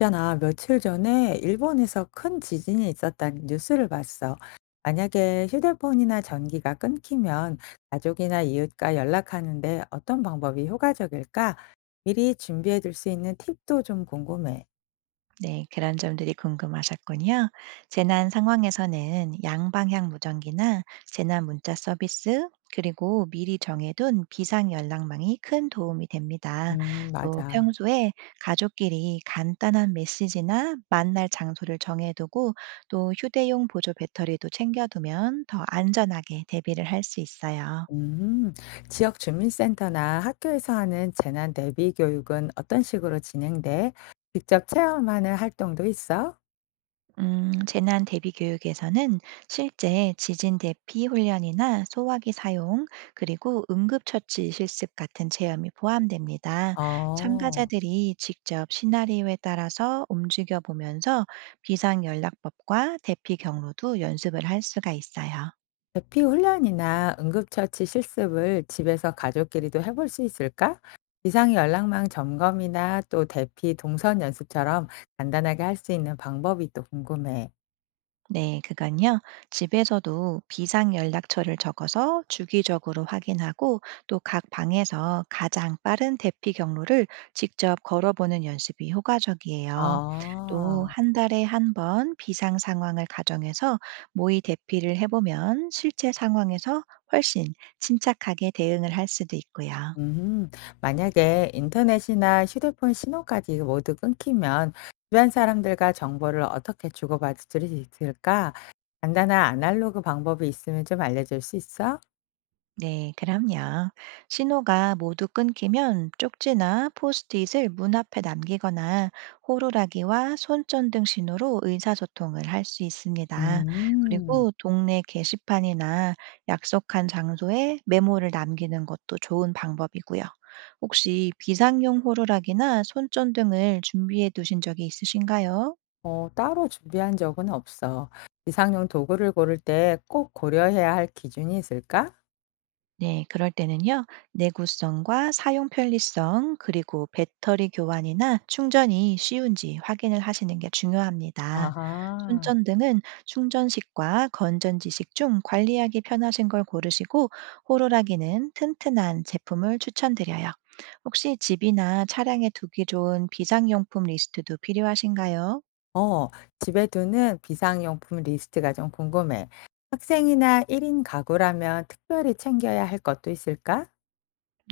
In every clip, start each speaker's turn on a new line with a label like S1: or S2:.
S1: 있잖아, 며칠 전에 일본에서 큰 지진이 있었다는 뉴스를 봤어. 만약에 휴대폰이나 전기가 끊기면 가족이나 이웃과 연락하는데 어떤 방법이 효과적일까? 미리 준비해 둘 수 있는 팁도 좀 궁금해.
S2: 네, 그런 점들이 궁금하셨군요. 재난 상황에서는 양방향 무전기나 재난 문자 서비스, 그리고 미리 정해둔 비상 연락망이 큰 도움이 됩니다. 또
S1: 맞아.
S2: 평소에 가족끼리 간단한 메시지나 만날 장소를 정해두고 또 휴대용 보조 배터리도 챙겨두면 더 안전하게 대비를 할 수 있어요.
S1: 음, 지역 주민센터나 학교에서 하는 재난 대비 교육은 어떤 식으로 진행돼? 직접 체험하는 활동도 있어?
S2: 재난 대비 교육에서는 실제 지진 대피 훈련이나 소화기 사용, 그리고 응급처치 실습 같은 체험이 포함됩니다.
S1: 어.
S2: 참가자들이 직접 시나리오에 따라서 움직여 보면서 비상 연락법과 대피 경로도 연습을 할 수가 있어요.
S1: 대피 훈련이나 응급처치 실습을 집에서 가족끼리도 해볼 수 있을까? 비상 연락망 점검이나 또 대피 동선 연습처럼 간단하게 할 수 있는 방법이 또 궁금해.
S2: 네, 그건요. 집에서도 비상 연락처를 적어서 주기적으로 확인하고 또 각 방에서 가장 빠른 대피 경로를 직접 걸어보는 연습이 효과적이에요. 또
S1: 아,
S2: 한 달에 한 번 비상 상황을 가정해서 모의 대피를 해보면 실제 상황에서 훨씬 침착하게 대응을 할 수도 있고요.
S1: 음, 만약에 인터넷이나 휴대폰 신호까지 모두 끊기면 주변 사람들과 정보를 어떻게 주고받을 수 있을까? 간단한 아날로그 방법이 있으면 좀 알려줄 수 있어?
S2: 네, 그럼요. 신호가 모두 끊기면 쪽지나 포스트잇을 문 앞에 남기거나 호루라기와 손전 등 신호로 의사소통을 할 수 있습니다.
S1: 음.
S2: 그리고 동네 게시판이나 약속한 장소에 메모를 남기는 것도 좋은 방법이고요. 혹시 비상용 호루라기나 손전 등을 준비해 두신 적이 있으신가요?
S1: 어, 따로 준비한 적은 없어. 이상용 도구를 고를 때 꼭 고려해야 할 기준이 있을까?
S2: 네, 그럴 때는요, 내구성과 사용 편리성, 그리고 배터리 교환이나 충전이 쉬운지 확인을 하시는 게 중요합니다.
S1: 아하.
S2: 손전등은 충전식과 건전지식 중 관리하기 편하신 걸 고르시고, 호루라기는 튼튼한 제품을 추천드려요. 혹시 집이나 차량에 두기 좋은 비상용품 리스트도 필요하신가요?
S1: 어, 집에 두는 비상용품 리스트가 좀 궁금해. 학생이나 1인 가구라면 특별히 챙겨야 할 것도 있을까?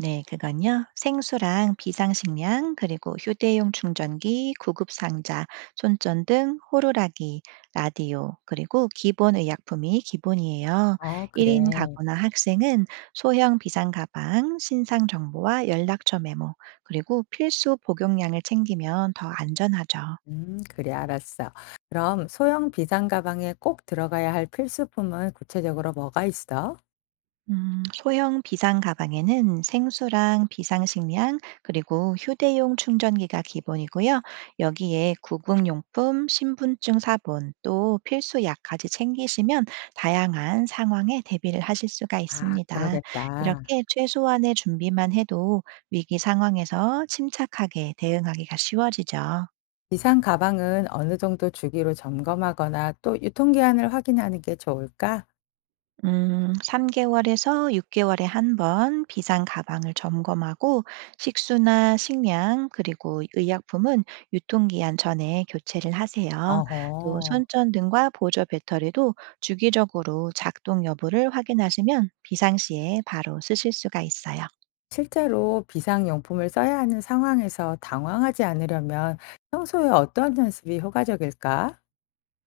S2: 네, 그건요. 생수랑 비상식량, 그리고 휴대용 충전기, 구급상자, 손전등, 호루라기, 라디오, 그리고 기본 의약품이 기본이에요.
S1: 어,
S2: 1인
S1: 그래.
S2: 가구나 학생은 소형 비상가방, 신상 정보와 연락처 메모, 그리고 필수 복용량을 챙기면 더 안전하죠.
S1: 그래, 알았어. 그럼 소형 비상 가방에 꼭 들어가야 할 필수품은 구체적으로 뭐가 있어?
S2: 소형 비상 가방에는 생수랑 비상식량, 그리고 휴대용 충전기가 기본이고요. 여기에 구급용품, 신분증 사본, 또 필수 약까지 챙기시면 다양한 상황에 대비를 하실 수가
S1: 아,
S2: 있습니다.
S1: 그러겠다.
S2: 이렇게 최소한의 준비만 해도 위기 상황에서 침착하게 대응하기가 쉬워지죠.
S1: 기상 가방은 어느 정도 주기로 점검하거나 또 유통기한을 확인하는 게 좋을까?
S2: 3개월에서 6개월에 한 번 비상 가방을 점검하고 식수나 식량 그리고 의약품은 유통기한 전에 교체를 하세요. 또
S1: 어허,
S2: 손전등과 보조 배터리도 주기적으로 작동 여부를 확인하시면 비상시에 바로 쓰실 수가 있어요.
S1: 실제로 비상용품을 써야 하는 상황에서 당황하지 않으려면 평소에 어떤 연습이 효과적일까?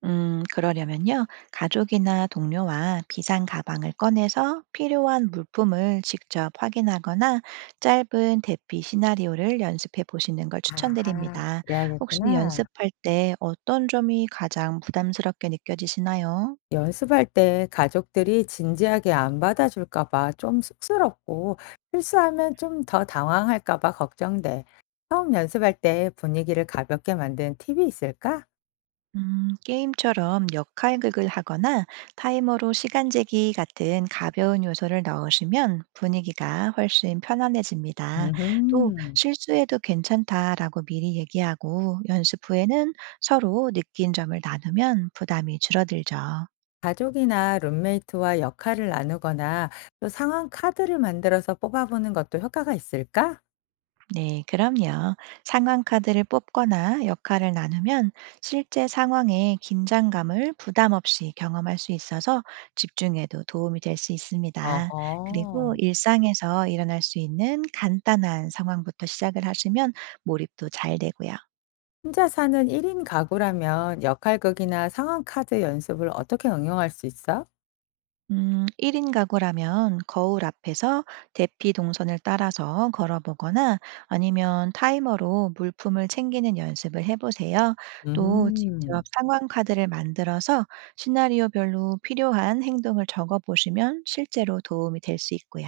S2: 그러려면요. 가족이나 동료와 비상 가방을 꺼내서 필요한 물품을 직접 확인하거나 짧은 대피 시나리오를 연습해 보시는 걸
S1: 아,
S2: 추천드립니다. 혹시
S1: 그래야겠구나.
S2: 연습할 때 어떤 점이 가장 부담스럽게 느껴지시나요?
S1: 연습할 때 가족들이 진지하게 안 받아줄까 봐 좀 쑥스럽고 실수하면 좀 더 당황할까 봐 걱정돼. 처음 연습할 때 분위기를 가볍게 만든 팁이 있을까?
S2: 게임처럼 역할극을 하거나 타이머로 시간 재기 같은 가벼운 요소를 넣으시면 분위기가 훨씬 편안해집니다. 또
S1: 음.
S2: 실수해도 괜찮다라고 미리 얘기하고 연습 후에는 서로 느낀 점을 나누면 부담이 줄어들죠.
S1: 가족이나 룸메이트와 역할을 나누거나 또 상황 카드를 만들어서 뽑아보는 것도 효과가 있을까?
S2: 네, 그럼요. 상황 카드를 뽑거나 역할을 나누면 실제 상황의 긴장감을 부담 없이 경험할 수 있어서 집중에도 도움이 될 수 있습니다. 그리고
S1: 어허.
S2: 일상에서 일어날 수 있는 간단한 상황부터 시작을 하시면 몰입도 잘 되고요.
S1: 혼자 사는 1인 가구라면 역할극이나 상황 카드 연습을 어떻게 응용할 수 있어?
S2: 1인 가구라면 거울 앞에서 대피 동선을 따라서 걸어보거나 아니면 타이머로 물품을 챙기는 연습을 해보세요. 또 직접
S1: 음.
S2: 상황 카드를 만들어서 시나리오별로 필요한 행동을 적어보시면 실제로 도움이 될 수 있고요.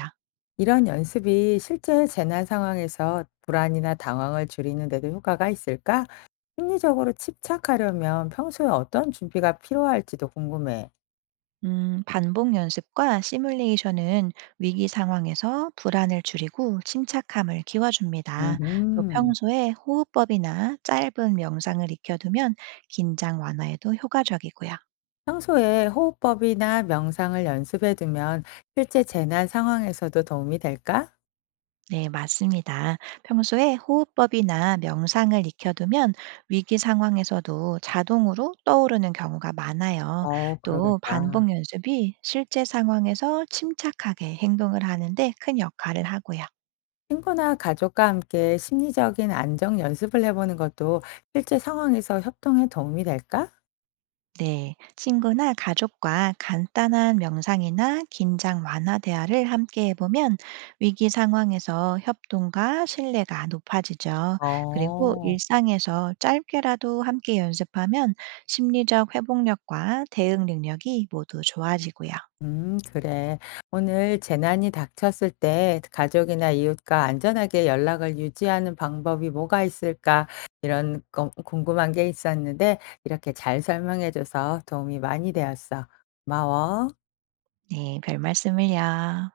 S1: 이런 연습이 실제 재난 상황에서 불안이나 당황을 줄이는 데도 효과가 있을까? 심리적으로 집착하려면 평소에 어떤 준비가 필요할지도 궁금해.
S2: 반복 연습과 시뮬레이션은 위기 상황에서 불안을 줄이고 침착함을 키워줍니다. 또
S1: 음흠.
S2: 평소에 호흡법이나 짧은 명상을 익혀두면 긴장 완화에도 효과적이고요.
S1: 평소에 호흡법이나 명상을 연습해 두면 실제 재난 상황에서도 도움이 될까?
S2: 네, 맞습니다. 평소에 호흡법이나 명상을 익혀두면 위기 상황에서도 자동으로 떠오르는 경우가 많아요.
S1: 어,
S2: 또
S1: 그러겠다.
S2: 반복 연습이 실제 상황에서 침착하게 행동을 하는데 큰 역할을 하고요.
S1: 친구나 가족과 함께 심리적인 안정 연습을 해보는 것도 실제 상황에서 협동에 도움이 될까?
S2: 네, 친구나 가족과 간단한 명상이나 긴장 완화 대화를 함께 해보면 위기 상황에서 협동과 신뢰가 높아지죠. 그리고
S1: 어.
S2: 일상에서 짧게라도 함께 연습하면 심리적 회복력과 대응 능력이 모두 좋아지고요.
S1: 그래. 오늘 재난이 닥쳤을 때 가족이나 이웃과 안전하게 연락을 유지하는 방법이 뭐가 있을까? 궁금한 게 있었는데, 이렇게 잘 설명해줘서 도움이 많이 되었어. 고마워.
S2: 네, 별 말씀을요.